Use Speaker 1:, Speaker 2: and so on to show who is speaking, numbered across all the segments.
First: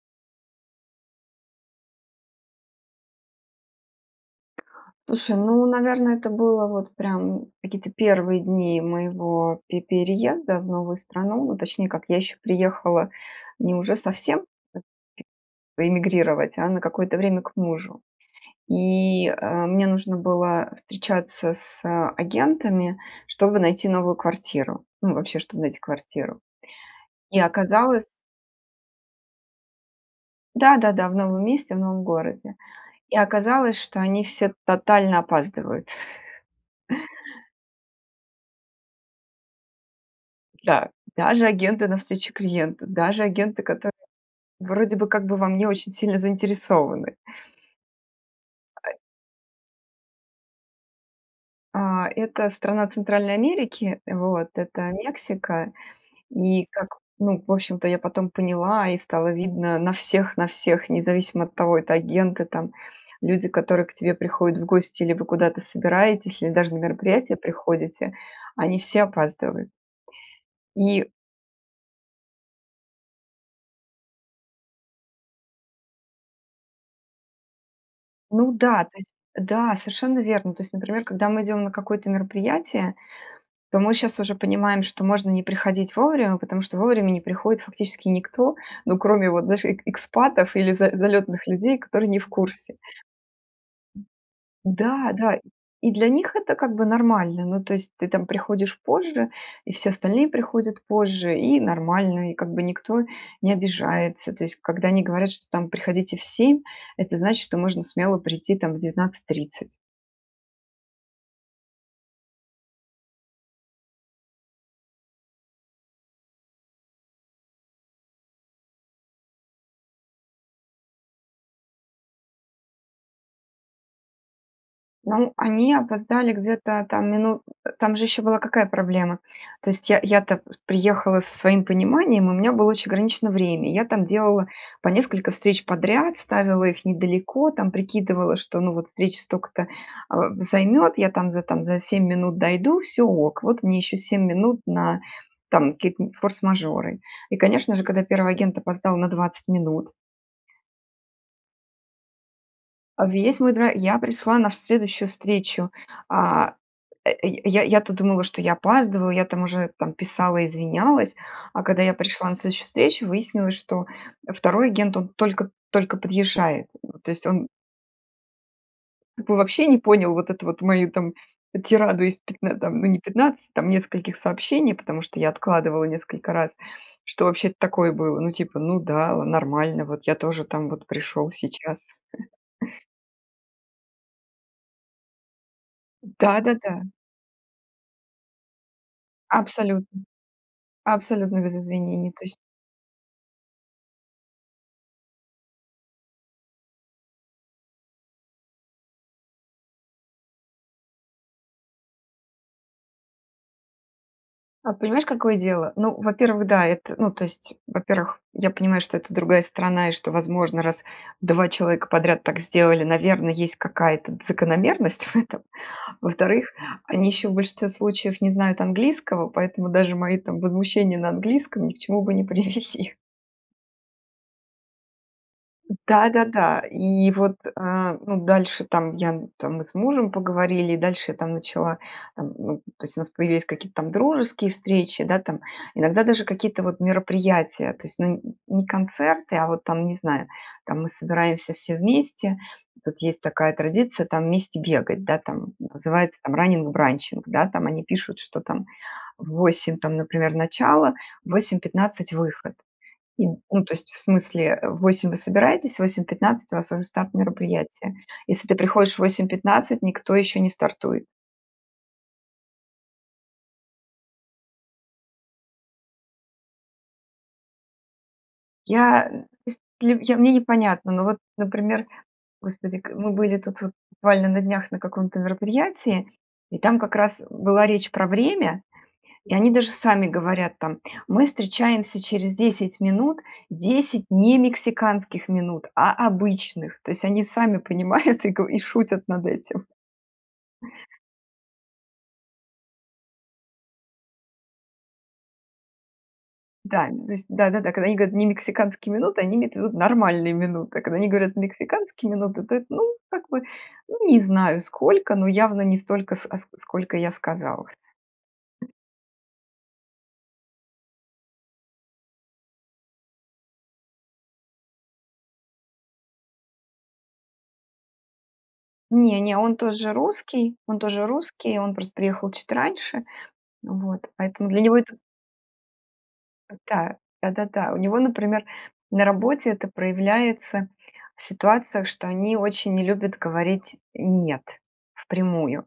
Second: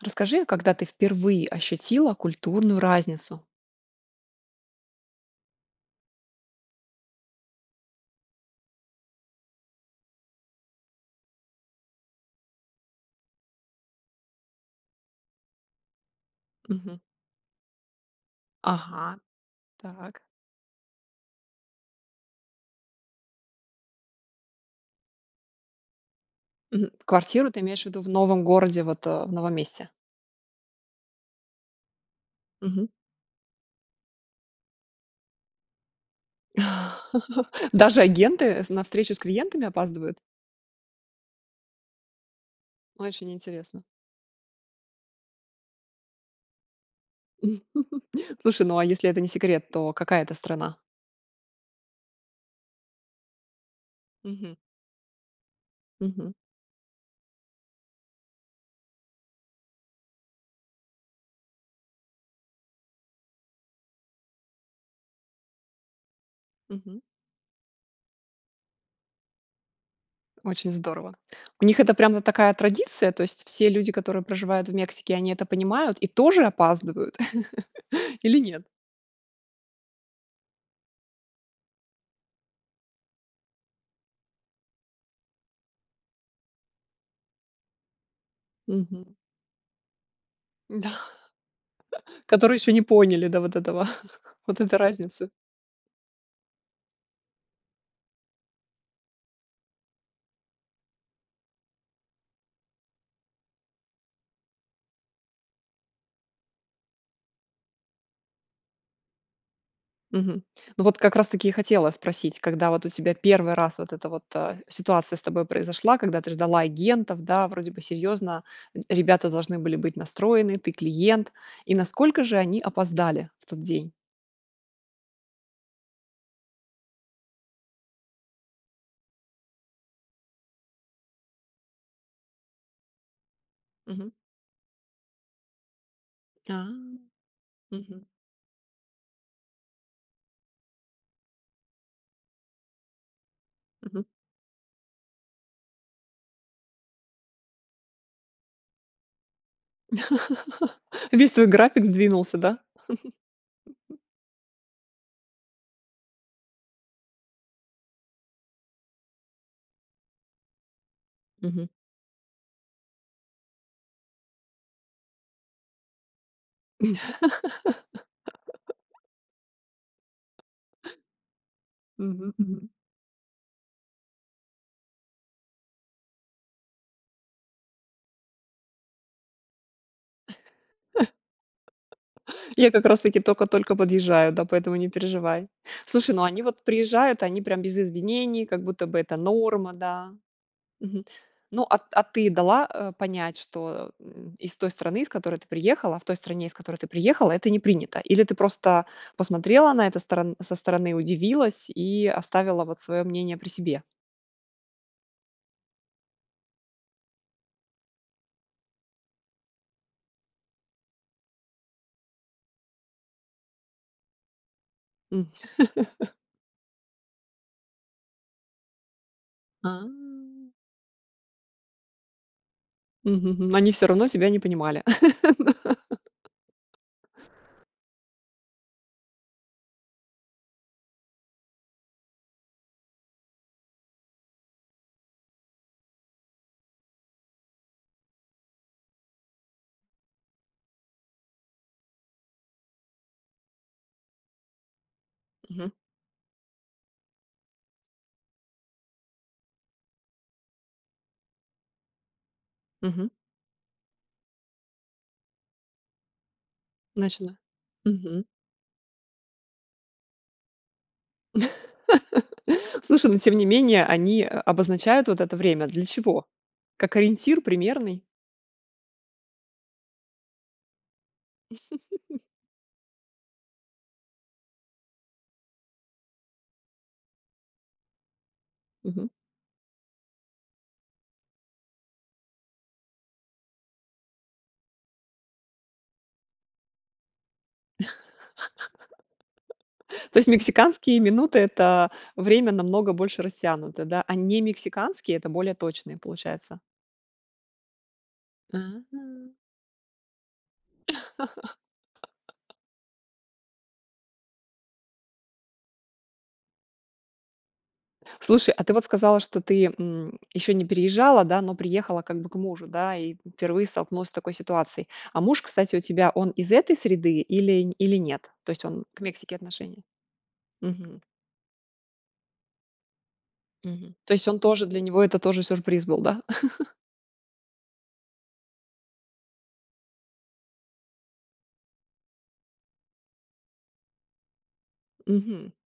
Speaker 1: Расскажи, а когда ты впервые ощутила культурную разницу?
Speaker 2: Слушай, ну, наверно, это было вот прям какие-то 1 дни моего пе переезда в новую страну, ну, точнее как, я еще приехала не уже совсем п е эмигрировать, а на
Speaker 1: Мгм.
Speaker 2: какое-то время к мужу.
Speaker 1: Ага.
Speaker 2: И, э, мне нужно
Speaker 1: Так.
Speaker 2: было встречаться с агентами, чтобы найти новую квартиру, ну, вообще, чтобы найти квартиру.
Speaker 1: Мгм.
Speaker 2: И
Speaker 1: Квартиру ты имеешь в виду
Speaker 2: оказалось
Speaker 1: в новом городе вот, э, в новом месте.
Speaker 2: Да-да-да, в новом месте, в новом городе.
Speaker 1: Мгм.
Speaker 2: И оказалось, что они все тотально опаздывают.
Speaker 1: Даже агенты в на встречу с клиентами опаздывают?
Speaker 2: Да, даже агенты навстречу клиенту, даже
Speaker 1: Очень
Speaker 2: агенты,
Speaker 1: интересно.
Speaker 2: которые вроде бы, как бы во мне очень сильно заинтересованы.
Speaker 1: Слушай, ну, а
Speaker 2: А э
Speaker 1: если это не секрет, то какая это страна?
Speaker 2: А, это страна Центральной Америки, э, вот.
Speaker 1: Мгм.
Speaker 2: Это Мексика.
Speaker 1: Мгм.
Speaker 2: И как ну, в общем-то, я потом поняла, и стало видно на всех на всех, независимо от того, это агенты там, люди, которые к тебе приходят в гости, или вы куда-то собираетесь, или даже на
Speaker 1: Мгм.
Speaker 2: мероприятие приходите- они все опаздывают.
Speaker 1: Очень
Speaker 2: И
Speaker 1: здорово. У них это прям вот такая традиция, то есть все люди, которые проживают в Мексике, они это понимают и тоже опаздывают или
Speaker 2: Ну
Speaker 1: нет?
Speaker 2: да, то есть да, совершенно верно. То есть, например, когда мы идем на какое-то мероприятие, то мы щас уже понимаем, что можно не приходить вовремя, потому что вовремя не приходит фактически никто, ну,
Speaker 1: Мгм.
Speaker 2: кроме вот, знаешь, эк экспатов или
Speaker 1: М-да.
Speaker 2: за залётных людей, которые не в
Speaker 1: Которые ещё
Speaker 2: курсе.
Speaker 1: не поняли, да, вот этого, вот этой
Speaker 2: Да
Speaker 1: разницы.
Speaker 2: да. И для них это как бы нормально. Ну, то есть ты там приходишь позже. И все остальные приходят позже. И нормально. И как бы никто не обижается. То есть когда они говорят, что там: "Приходите в 7"- это значит, что можно смело прийти, там, в 19:30.
Speaker 1: Мгм. Ну, вот как раз-таки и хотела спросить, когда вот у тебя 1 раз вот это вот, а, ситуация с тобой произошла, когда ты ждала агентов, да, вроде бы серьезно, э, ребята должны были быть настроены: "Ты клиент". И насколько же они опоздали в тот день?
Speaker 2: Ну, они опоздали где-то там минут э Там же ещё была какая проблема. То есть я я-то, э, приехала со своим пониманием, у меня было очень ограничено время. И я там
Speaker 1: Мгм.
Speaker 2: делала по несколько встреч подряд, ставила
Speaker 1: А.
Speaker 2: их недалеко, там
Speaker 1: Мгм.
Speaker 2: прикидывала, что, ну вот, встреча столько-то, а, займет, я там за, там за 7 минут дойду- всё ок, вот мне еще
Speaker 1: Мгм.
Speaker 2: 7 минут на, там, какие-то форс-мажоры. И, конечно же, когда 1 агент опоздал на 20 минут
Speaker 1: Весь твой график сдвинулся, да?
Speaker 2: А весь мой да Я пришла на следующую встречу, а, э, я я я-то думала, что я опаздываю, я там уже там писала, извинялась, а
Speaker 1: Мгм.
Speaker 2: когда я пришла на следующую встречу, выяснилось, что, 2 агент, он только только подъезжает. Ну, то есть он П вообще не понял вот эту вот мою там, э, тираду из
Speaker 1: Мгм
Speaker 2: пятн э, ну,
Speaker 1: мгм.
Speaker 2: там не 15, там нескольких сообщений, потому что я откладывала несколько раз, что вообще такое было, ну типа: "Ну да, э, нормально, вот я тоже там вот пришёл сейчас".
Speaker 1: "Я как раз-таки только-только подъезжаю, да, поэтому не переживай". Слушай, ну они вот
Speaker 2: Да-да-да.
Speaker 1: приезжают, они прям без извинений, как будто бы это норма,
Speaker 2: Абсолютно.
Speaker 1: да? Мгм.
Speaker 2: Абсолютно без
Speaker 1: Ну, а т а
Speaker 2: извинений, то
Speaker 1: ты
Speaker 2: есть
Speaker 1: дала, а, понять, что, из той страны, из которой ты приехала, в той стране, из которой ты приехала, это не принято, или ты просто посмотрела на это сторон со стороны, удивилась и оставила вот свое мнение при себе?
Speaker 2: А, понимаешь, какое дело? Ну, во-первых, да, это ну, то есть, во-первых, я понимаю, что это другая страна и что, возможно, раз 2 человека подряд так сделали, наверное, есть какая-то закономерность в
Speaker 1: М.
Speaker 2: этом. Во-вторых, они ещё в большинстве случаев не знают английского, поэтому
Speaker 1: А.
Speaker 2: даже мои там возмущения на английском ни к чему бы не привели.
Speaker 1: Мгм мгм. Они всё равно тебя не понимали.
Speaker 2: Да-да-да, и вот, э, ну, дальше там я там мы с мужем поговорили, дальше там начала там, то есть, у нас появились какие-то там дружеские встречи, да, там, иногда даже какие-то вот мероприятия, то есть, ну, не концерты, а вот там, не знаю, там мы собираемся все вместе. Тут есть такая традиция там вместе бегать, да, там
Speaker 1: Мгм.
Speaker 2: называется там "Раннинг-бранчинг". Да, там они пишут, что там в 8, там, например, начало, в 8:15 выход.
Speaker 1: Мгм.
Speaker 2: И, ну, то есть, в смысле, в 8 вы собираетесь, в 8:15 у вас уже старт
Speaker 1: Начала.
Speaker 2: мероприятия.
Speaker 1: Мгм.
Speaker 2: Если ты приходишь в 8:15, никто еще не стартует.
Speaker 1: Слушай, но тем не менее они, э, обозначают вот это время для чего? Как ориентир примерный?
Speaker 2: Я, то есть, я, мне непонятно, ну вот, например, господи, к мы были тут вот буквально на днях на каком-то мероприятии, и там как раз была речь про время,
Speaker 1: Мгм.
Speaker 2: и они даже сами говорят там: "Мы встречаемся через 10 минут, 10 не мексиканских минут, а обычных". То есть они сами понимают и го шутят над этим.
Speaker 1: То есть мексиканские минуты- это время намного больше растянуто, да, а немексиканские- это более точные, получается.
Speaker 2: Да, то есть да-да-да, когда они говорят немексиканские минуты,
Speaker 1: Мгм.
Speaker 2: они имеют в виду нормальные минуты. Когда они говорят мексиканские минуты, то это, ну, как бы, ну, не знаю сколько, но явно не столько, ск а ск а сколько я сказала.
Speaker 1: Слушай, а ты вот сказала, что ты, м, еще не переезжала, да, но приехала как бы к мужу, да, и впервые столкнулась с такой ситуацией. А муж, кстати, у тебя он из этой среды или или нет? То есть он к
Speaker 2: Не,
Speaker 1: Мексике
Speaker 2: не, он
Speaker 1: отношение
Speaker 2: тоже русский, он
Speaker 1: мгм.
Speaker 2: тоже русский, он просто приехал чуть раньше.
Speaker 1: Мгм.
Speaker 2: Вот,
Speaker 1: То есть он
Speaker 2: поэтому для
Speaker 1: тоже
Speaker 2: него
Speaker 1: для
Speaker 2: это
Speaker 1: него это тоже сюрприз был, да?
Speaker 2: Да, да-да-да. У него, например, на работе это проявляется в ситуациях, что они очень не любят говорить "нет"
Speaker 1: Мгм.
Speaker 2: впрямую.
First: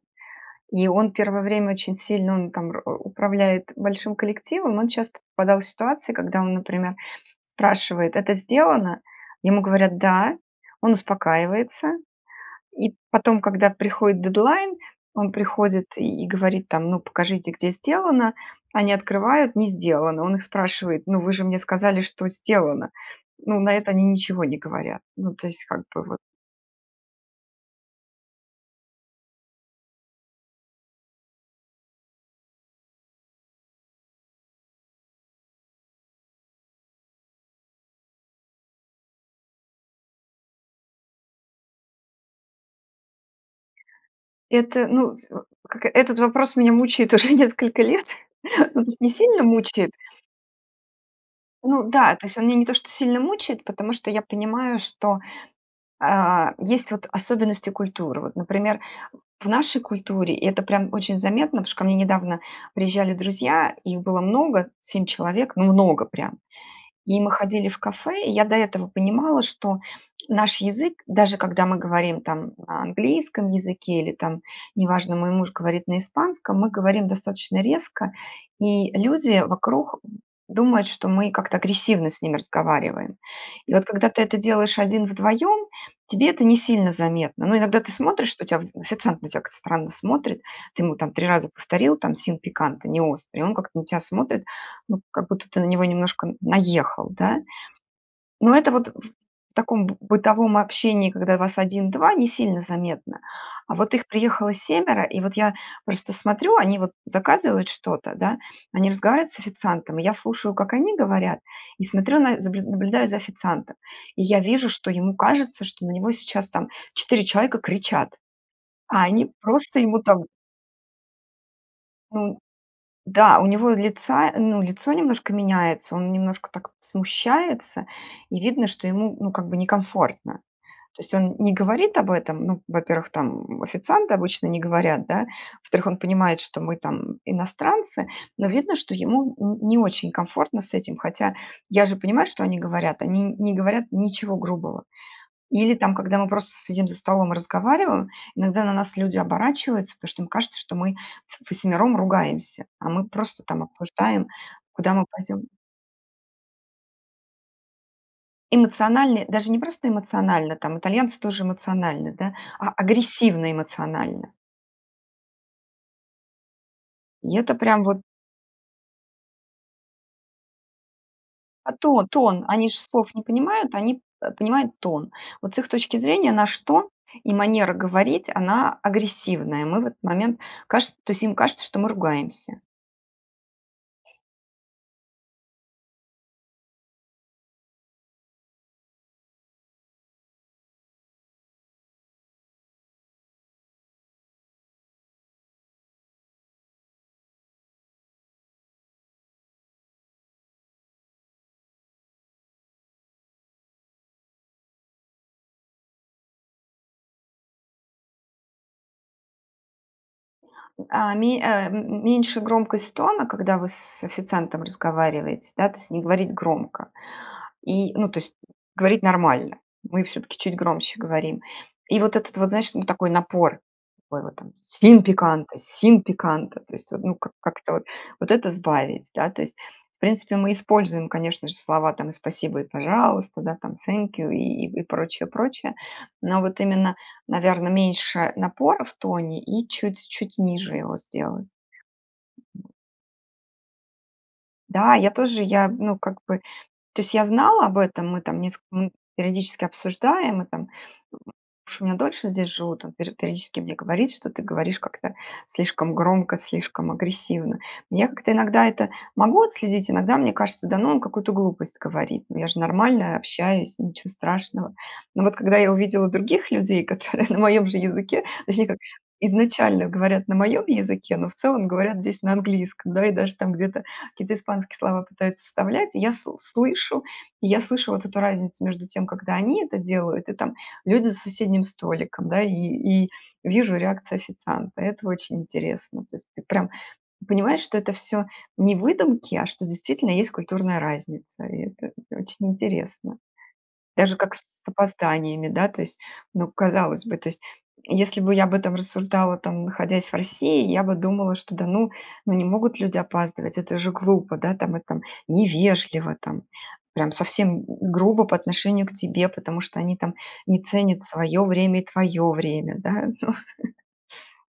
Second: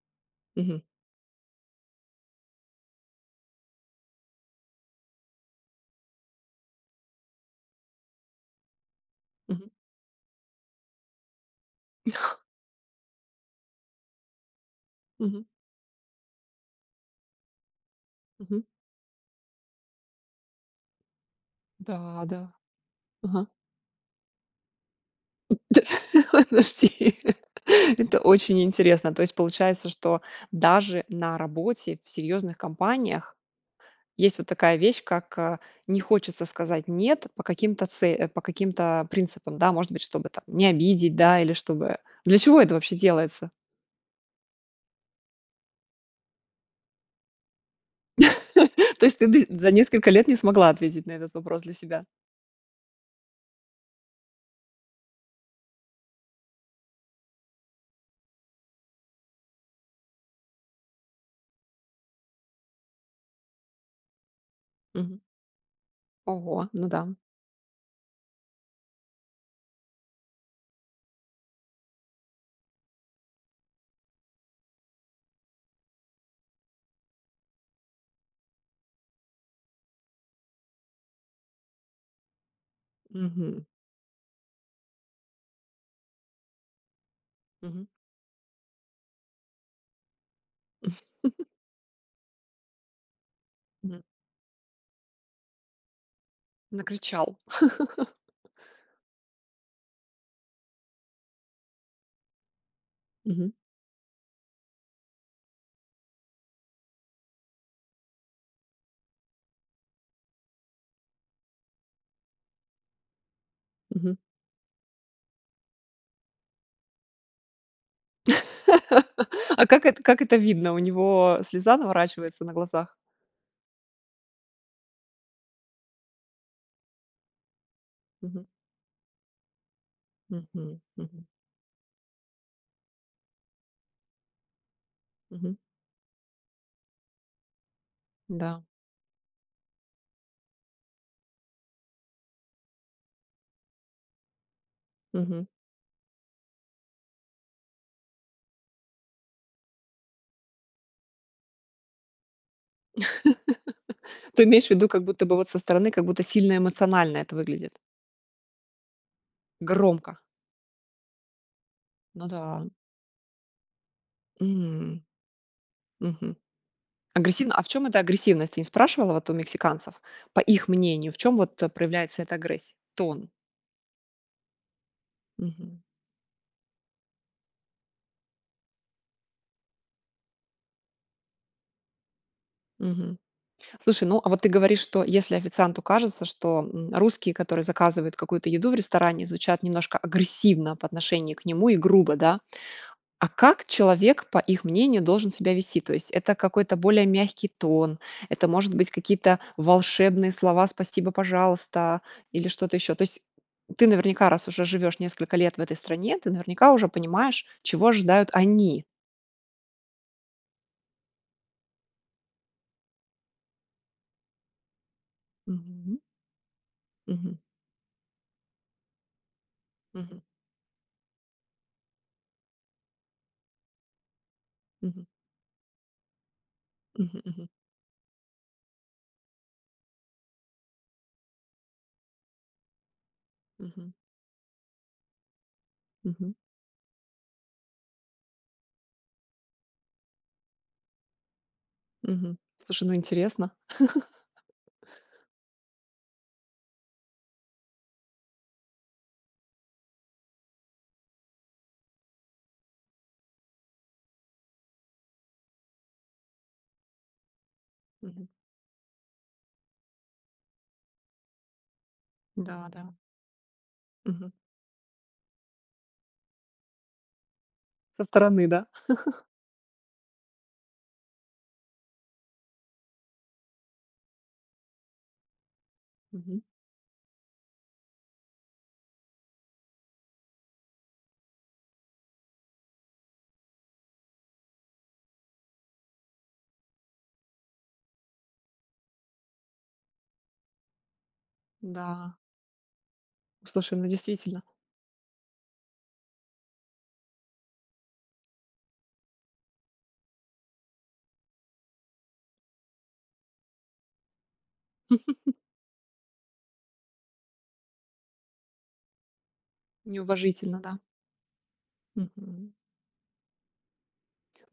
Speaker 1: Мгм.
Speaker 2: И он первое время очень сильно, он там уп управляет большим коллективом, он часто попадал в ситуации, когда он, например, спрашивает: "Это сделано?" Ему
Speaker 1: Мгм.
Speaker 2: говорят: "Да". Он успокаивается и потом, когда приходит дедлайн, он
Speaker 1: Мгм.
Speaker 2: приходит и и говорит там: "Ну, покажите, где сделано?"
Speaker 1: Мгм.
Speaker 2: Они открывают- не сделано. Он их спрашивает: "Ну, вы же мне сказали,
Speaker 1: Да,
Speaker 2: что
Speaker 1: да.
Speaker 2: сделано".
Speaker 1: Мгм.
Speaker 2: Но на это они ничего не говорят. Ну, то есть как
Speaker 1: Да,
Speaker 2: бы вот.
Speaker 1: ох, подожди, это очень интересно, то есть получается, что даже на работе в серьезных компаниях есть вот такая вещь, как, а, не хочется сказать "нет" по каким-то це по каким-то принципам. Да, может быть, чтобы там не обидеть, да, или чтобы для чего это вообще делается?
Speaker 2: Это, ну, с как эт этот вопрос меня мучает уже несколько лет. Ну, то есть
Speaker 1: То
Speaker 2: не
Speaker 1: есть ты
Speaker 2: сильно
Speaker 1: ды за
Speaker 2: мучает.
Speaker 1: несколько лет не смогла ответить на этот вопрос для
Speaker 2: Ну
Speaker 1: себя?
Speaker 2: да, то есть он меня не то что сильно мучает, потому что я понимаю, что, а, есть вот особенности культуры. Вот, например, в нашей культуре это прям очень заметно, потому что ко мне недавно приезжали друзья, и их было много, 7
Speaker 1: Мгм.
Speaker 2: человек, ну, много прям,
Speaker 1: Ого, ну да.
Speaker 2: и мы ходили в кафе. И я до этого понимала, что наш язык, даже когда мы говорим там на английском языке или, там, не важно, мой муж говорит на испанском, мы говорим достаточно резко, и люди вокруг думают, что мы как-то агрессивно с ними разговариваем.
Speaker 1: Мгм.
Speaker 2: И вот когда ты это делаешь один-вдвоем, тебе это не сильно заметно. Но иногда
Speaker 1: Мгм.
Speaker 2: ты смотришь, что тя оф официант на тебя как-то странно смотрит, ты ему там 3 раза повторила там "sin picante", неострый, он как-то на тебя
Speaker 1: Мгм.
Speaker 2: смотрит, ну, как будто ты на него немножко н наехал,
Speaker 1: Накричал.
Speaker 2: да? Но это вот в в таком б бытовом общении, когда вас 1-2, не сильно заметно.
Speaker 1: Мгм.
Speaker 2: А вот их приехало семеро, и вот я просто смотрю, они вот заказывают что-то, да, они разговаривают с официантом, и я слушаю, как они говорят, и смотрю на заб наб наблюдаю за официантом.
Speaker 1: Мгм.
Speaker 2: И я вижу, что ему кажется, что на него сейчас там 4 человека кричат. А они
Speaker 1: А
Speaker 2: просто
Speaker 1: как
Speaker 2: ему
Speaker 1: это как
Speaker 2: там
Speaker 1: это видно, у него слеза
Speaker 2: Ну
Speaker 1: наворачивается на глазах?
Speaker 2: да, у него лица ну, лицо немножко меняется, он немножко так смущается, и
Speaker 1: Мгм.
Speaker 2: видно, что ему, ну, как бы некомфортно.
Speaker 1: Мгм,
Speaker 2: То есть
Speaker 1: мгм.
Speaker 2: он не говорит об этом. Ну, во-первых, там официанты обычно не говорят, да.
Speaker 1: Мгм.
Speaker 2: Во-вторых, он понимает, что мы там иностранцы, но
Speaker 1: Да.
Speaker 2: видно, что ему н не очень комфортно с этим. Хотя я же понимаю, что они говорят. Они н не говорят ничего грубого.
Speaker 1: Мгм.
Speaker 2: Или там, когда мы просто с сидим за столом и разговариваем, иногда на нас люди оборачиваются, потому что им кажется, что мы в ввосьмером ругаемся, а мы просто там обсуждаем,
Speaker 1: Ты имеешь в виду,
Speaker 2: куда
Speaker 1: как
Speaker 2: мы
Speaker 1: будто бы
Speaker 2: пойдем.
Speaker 1: вот со стороны, как будто сильно эмоционально это выглядит?
Speaker 2: Эмоциональные даже не просто
Speaker 1: Громко.
Speaker 2: эмоционально, там итальянцы тоже эмоциональны,
Speaker 1: Ну
Speaker 2: да,
Speaker 1: да.
Speaker 2: а агрессивно эмоционально.
Speaker 1: М. Мгм.
Speaker 2: И
Speaker 1: Агрессивна,
Speaker 2: это
Speaker 1: а в
Speaker 2: прям
Speaker 1: чем эта
Speaker 2: вот
Speaker 1: агрессивность? Ты не спрашивала вот у мексиканцев по их мнению? В чем вот
Speaker 2: А тон
Speaker 1: проявляется эта
Speaker 2: тон. Они ж
Speaker 1: агрессия,
Speaker 2: слов не
Speaker 1: тон?
Speaker 2: понимают, они, э, понимают тон. Вот с их
Speaker 1: Мгм.
Speaker 2: точки зрения наш тон и манера говорить она агрессивная. Мы в этот момент кажется, то есть им кажется, что мы ругаемся.
Speaker 1: Мгм. Слушай, ну, а вот ты говоришь, что если официанту кажется, что, м, русские, которые заказывают какую-то еду в ресторане, звучат немножко агрессивно по отношению к нему и грубо, да? А как человек по их мнению должен себя вести? То есть это какой-то более мягкий тон, это может быть какие-то волшебные слова "спасибо, пожалуйста" или что-то ещё. То есть ты наверняка, раз уже живёшь несколько лет в этой стране, ты наверняка уже понимаешь, чего ожидают они.
Speaker 2: А, ме э, м м меньше громкость тона, когда вы с официантом разговариваете, да то есть
Speaker 1: Мгм.
Speaker 2: не говорить громко,
Speaker 1: Мгм.
Speaker 2: и ну то есть говорить нормально. Мы
Speaker 1: Мгм.
Speaker 2: всё-таки чуть громче говорим. И вот этот вот, знаешь, ну такой напор такой вот Sin
Speaker 1: Мгм.
Speaker 2: picante, Sin picante, то есть ну
Speaker 1: Мгм
Speaker 2: как,
Speaker 1: мгм.
Speaker 2: как-то вот это сбавить. Да. То есть в принципе мы используем конечно же слова там и спасибо и пожалуйста, да там
Speaker 1: Мгм.
Speaker 2: Thank you и и, прочее, прочее.
Speaker 1: Мгм.
Speaker 2: Но вот именно, наверное, меньше напора в тоне и чуть-чуть ниже его сделай.
Speaker 1: Мгм. Слушай, ну интересно.
Speaker 2: Да, я тоже, я ну как бы, то есть я знала об этом, мы там нес ну периодически обсуждаем, мы там. Потому что меня дольше здесь живут, там пе периодически мне говорит, что ты говоришь как-то слишком громко, слишком агрессивно. Я
Speaker 1: Мгм.
Speaker 2: как-то иногда это могу отследить, иногда мне кажется, да ну он какую-то глупость говорит. Ну я же
Speaker 1: Да, да.
Speaker 2: нормально общаюсь, ничего
Speaker 1: Мгм.
Speaker 2: страшного. Но вот когда я увидела других людей, которые на моём же
Speaker 1: Со
Speaker 2: языке,
Speaker 1: стороны, да.
Speaker 2: точнее как изначально говорят на моем языке, но в целом говорят здесь на английском, да. И даже там где-то какие-то испанские слова пытаются вставлять. И я с
Speaker 1: Мгм.
Speaker 2: слышу, я слышу вот эту разницу между тем, когда они это делают и там люди за соседним столиком, да, и и вижу реакцию официанта. Это очень интересно. То есть ты прям понимаешь, что это всё не выдумки, а что действительно есть культурная разница. И это
Speaker 1: Да.
Speaker 2: очень интересно.
Speaker 1: Слушай, ну
Speaker 2: Даже как
Speaker 1: действительно.
Speaker 2: с опозданиями, да то есть. Ну казалось бы то есть, если бы я об этом рассуждала, там находясь в России, я бы думала, что да ну, ну не могут люди опаздывать, это же грубо, да там, э, там невежливо, там прям совсем г грубо по отношению к тебе, потому что они там
Speaker 1: Неуважительно,
Speaker 2: не
Speaker 1: да?
Speaker 2: ценят свое время и твое
Speaker 1: Мгм.
Speaker 2: время, да, ну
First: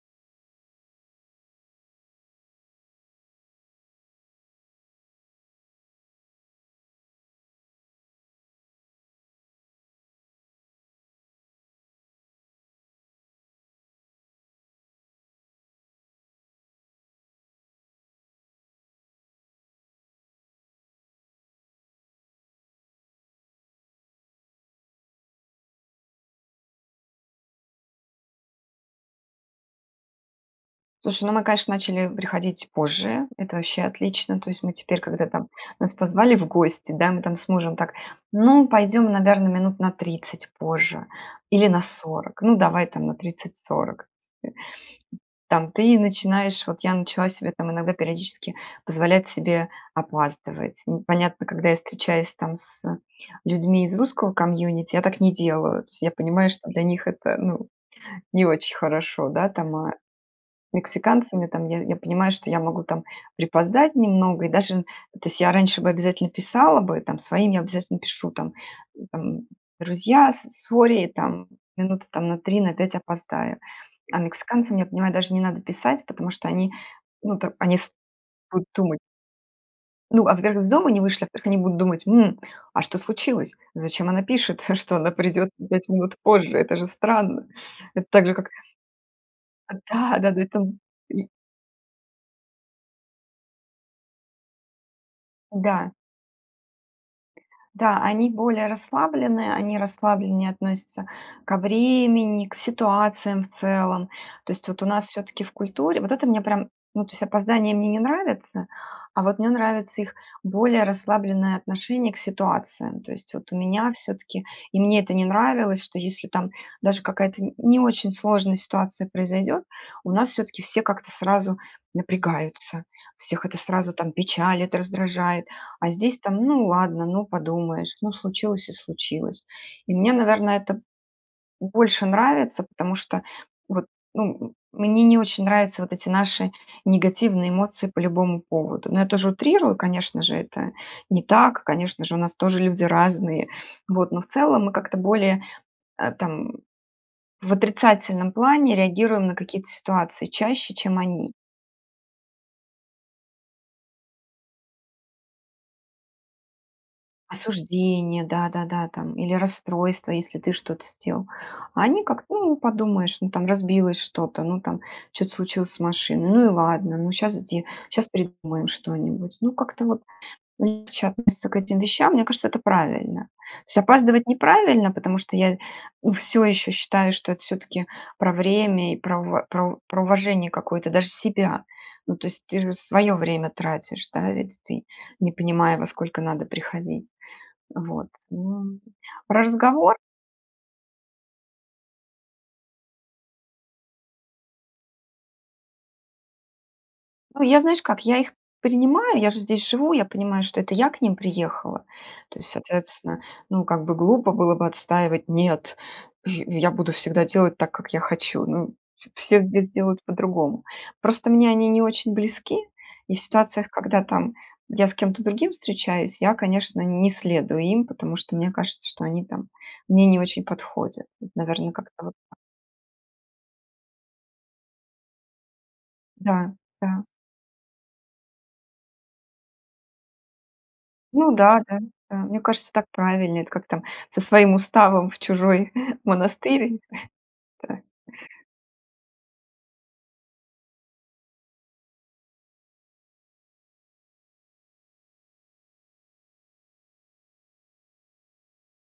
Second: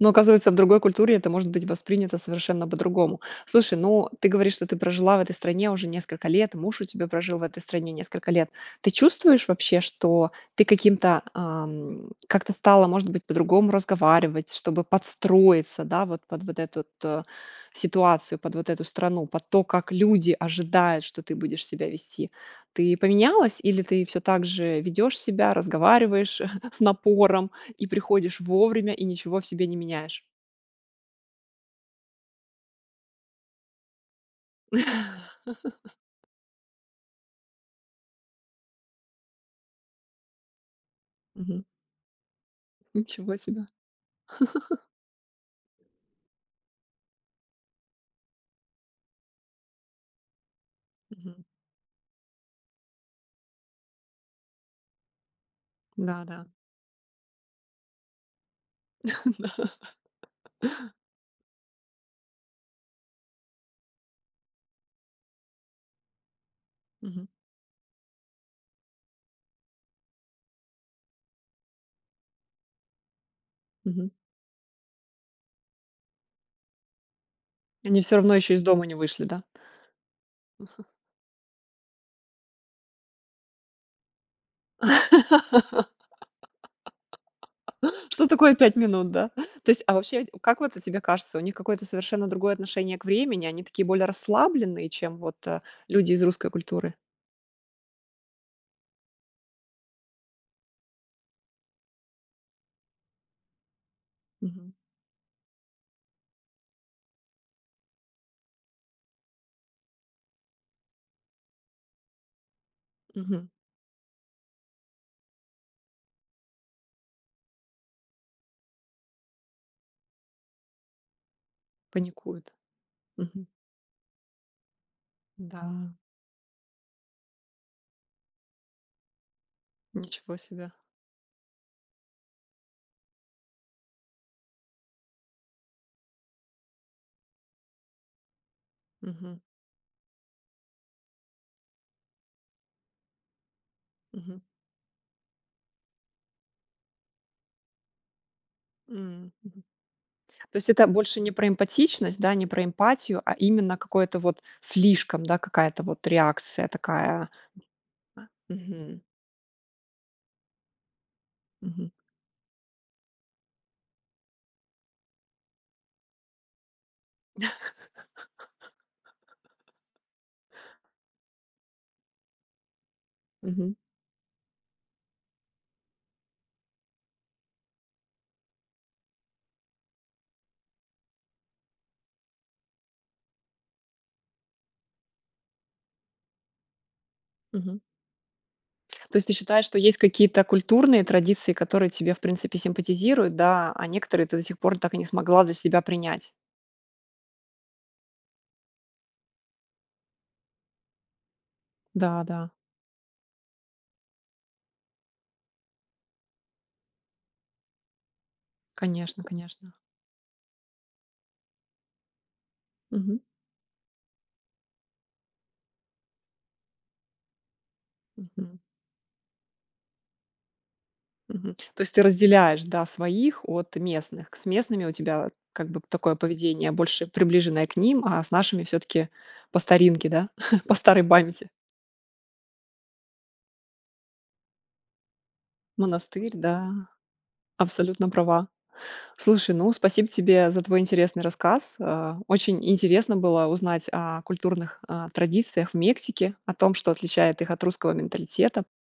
Speaker 1: Но оказывается в другой культуре это может быть воспринято совершенно по-другому. Слушай, ну ты говоришь, что ты прожила в этой стране уже несколько лет, муж у тебя прожил в этой стране несколько лет. Ты чувствуешь вообще, что ты каким-то, ам, как-то стала, может быть, по-другому разговаривать, чтобы подстроиться, да вот под вот этот у ситуацию, под вот эту страну, под то как люди ожидают, что ты будешь себя вести? Ты поменялась или ты всё также ведёшь себя, разговариваешь с напором и приходишь вовремя и ничего в себе не меняешь?
Speaker 2: Слушай, ну, мы, конечно, начали приходить позже это вообще отлично. То есть мы теперь, когда там нас позвали в гости, да, мы там с мужем так: "ну, пойдем, наверное, минут на 30 позже
Speaker 1: Мгм.
Speaker 2: или на 40. Ну, давай, там, на
Speaker 1: Ничего себе.
Speaker 2: 30-40". То есть, да. Там ты начинаешь, вот я начала себе там иногда периодически позволять себе опаздывать. Ну
Speaker 1: Мгм.
Speaker 2: понятно, когда я встречаюсь там с людьми из русского комьюнити, я так не делаю, то есть я понимаю,
Speaker 1: Да-да.
Speaker 2: что для них это, ну, не очень хорошо, да.
Speaker 1: Да.
Speaker 2: Там, а, мексиканцам я там я я понимаю, что я могу там припоздать немного и даже, то есть я раньше бы обязательно писала бы, там
Speaker 1: Мгм.
Speaker 2: своим я обязательно пишу там, э, там: "друзья, с сорри, там минуты на 3 на 5 опоздаю".
Speaker 1: Мгм.
Speaker 2: А мексиканцам, я понимаю, даже не надо писать, потому что они, ну там, они с
Speaker 1: Они всё равно еще из
Speaker 2: будут
Speaker 1: дома не
Speaker 2: думать.
Speaker 1: вышли, да?
Speaker 2: Ну, а во-первых, из
Speaker 1: Ага.
Speaker 2: дома не вышли, а во-вторых, они будут думать: "м, а что случилось? Зачем она пишет, что она придет на 5 минут позже? Это же странно!" Это так
Speaker 1: Что
Speaker 2: же, как
Speaker 1: такое 5 минут, да? То есть, а
Speaker 2: Да,
Speaker 1: вообще,
Speaker 2: да-да,
Speaker 1: как
Speaker 2: это,
Speaker 1: вот у тебе
Speaker 2: и
Speaker 1: кажется, у них какое-то совершенно другое отношение к времени, они такие более расслабленные, чем вот, э,
Speaker 2: Да.
Speaker 1: люди из русской культуры?
Speaker 2: Да, они более расслаблены, они расслабленнее относятся ко времени, к ситуациям в целом. То есть
Speaker 1: Мгм.
Speaker 2: вот у нас всё-таки в культуре вот это мне прям, ну то есть опоздания мне не нравятся, а вот мне нравится их более расслабленное отношение к ситуациям. То есть
Speaker 1: Мгм.
Speaker 2: вот у меня всё-таки и мне это не нравилось, что если там даже какая-то н не очень сложная ситуация произойдет, у нас всё-таки все как-то сразу
Speaker 1: Паникует.
Speaker 2: напрягаются. Всех
Speaker 1: Мгм.
Speaker 2: это сразу там печалит, раздражает, а
Speaker 1: Да.
Speaker 2: здесь там: ну ладно, ну подумаешь, ну случилось и случилось. И мне,
Speaker 1: Ничего
Speaker 2: наверное,
Speaker 1: себе.
Speaker 2: это больше нравится, потому что вот, ну, мне не очень нравятся вот эти наши негативные эмоции по любому поводу. Но я тоже
Speaker 1: Мгм.
Speaker 2: утрирую, конечно же, это не так, конечно же, у нас тоже люди разные, вот но в
Speaker 1: Мгм.
Speaker 2: целом мы как-то более, э, там в отрицательном плане реагируем
Speaker 1: М,
Speaker 2: на
Speaker 1: мгм.
Speaker 2: какие-то ситуации
Speaker 1: То есть
Speaker 2: чаще,
Speaker 1: это
Speaker 2: чем
Speaker 1: больше не
Speaker 2: они.
Speaker 1: про эмпатичность, да? Не про эмпатию, а именно какое-то вот слишком, да? Какая-то вот реакция такая?
Speaker 2: Осуждение,
Speaker 1: Во
Speaker 2: да-да-да
Speaker 1: мгм.
Speaker 2: там или расстройство, если ты что-то сделал. А
Speaker 1: Мгм.
Speaker 2: они как-то: ну подумаешь, ну там разбилось что-то, ну там что-то случилось с машиной, ну и ладно, ну щас сде щас придумаем что-нибудь. Ну как-то вот легче относятся к этим вещам, мне кажется это правильно. То
Speaker 1: Мгм.
Speaker 2: есть опаздывать неправильно, потому что я, у всё еще считаю, что это всё-таки про время и про в про про уважение какое-то даже себя. Ну то есть ты же свое время тратишь, да, ведь ты не понимая во сколько надо приходить.
Speaker 1: Мгм.
Speaker 2: Вот, ну
Speaker 1: То есть ты
Speaker 2: Про
Speaker 1: считаешь, что
Speaker 2: разговор?
Speaker 1: есть какие-то культурные традиции, которые тебе в принципе симпатизируют, да? А некоторые ты до сих пор так и не смогла для себя принять?
Speaker 2: А, я знаешь как, я их принимаю, я же здесь живу, я понимаю, что это я к ним приехала.
Speaker 1: Да,
Speaker 2: То
Speaker 1: да.
Speaker 2: есть, соответственно, ну как бы глупо было бы отстаивать, нет, я я буду всегда делать так, как я хочу, ну
Speaker 1: Конечно,
Speaker 2: все здесь
Speaker 1: конечно.
Speaker 2: делают по-другому. Просто мне они не очень близки и в
Speaker 1: Мгм.
Speaker 2: ситуациях, когда там я с кем-то другим встречаюсь, я, конечно, не следую им, потому что мне
Speaker 1: Мгм.
Speaker 2: кажется, что они там мне не очень подходят. Вот,
Speaker 1: Мгм.
Speaker 2: наверно
Speaker 1: То
Speaker 2: как
Speaker 1: есть ты
Speaker 2: то вот так.
Speaker 1: разделяешь, да, своих от местных? К с местными у тебя, как бы такое
Speaker 2: Да,
Speaker 1: поведение
Speaker 2: да.
Speaker 1: больше приближенное к ним, а, с нашими всё-таки по старинке, да? По старой
Speaker 2: Ну
Speaker 1: памяти.
Speaker 2: да, да, да, мне кажется, так правильнее, это как там со своим уставом в чужой
Speaker 1: Монастырь, да.
Speaker 2: монастырь. Да.
Speaker 1: Абсолютно права. Слушай, ну спасибо тебе за твой интересный рассказ. Э, очень интересно было узнать, а, культурных, а, традициях в Мексики, о том, что отличает их от русского менталитета.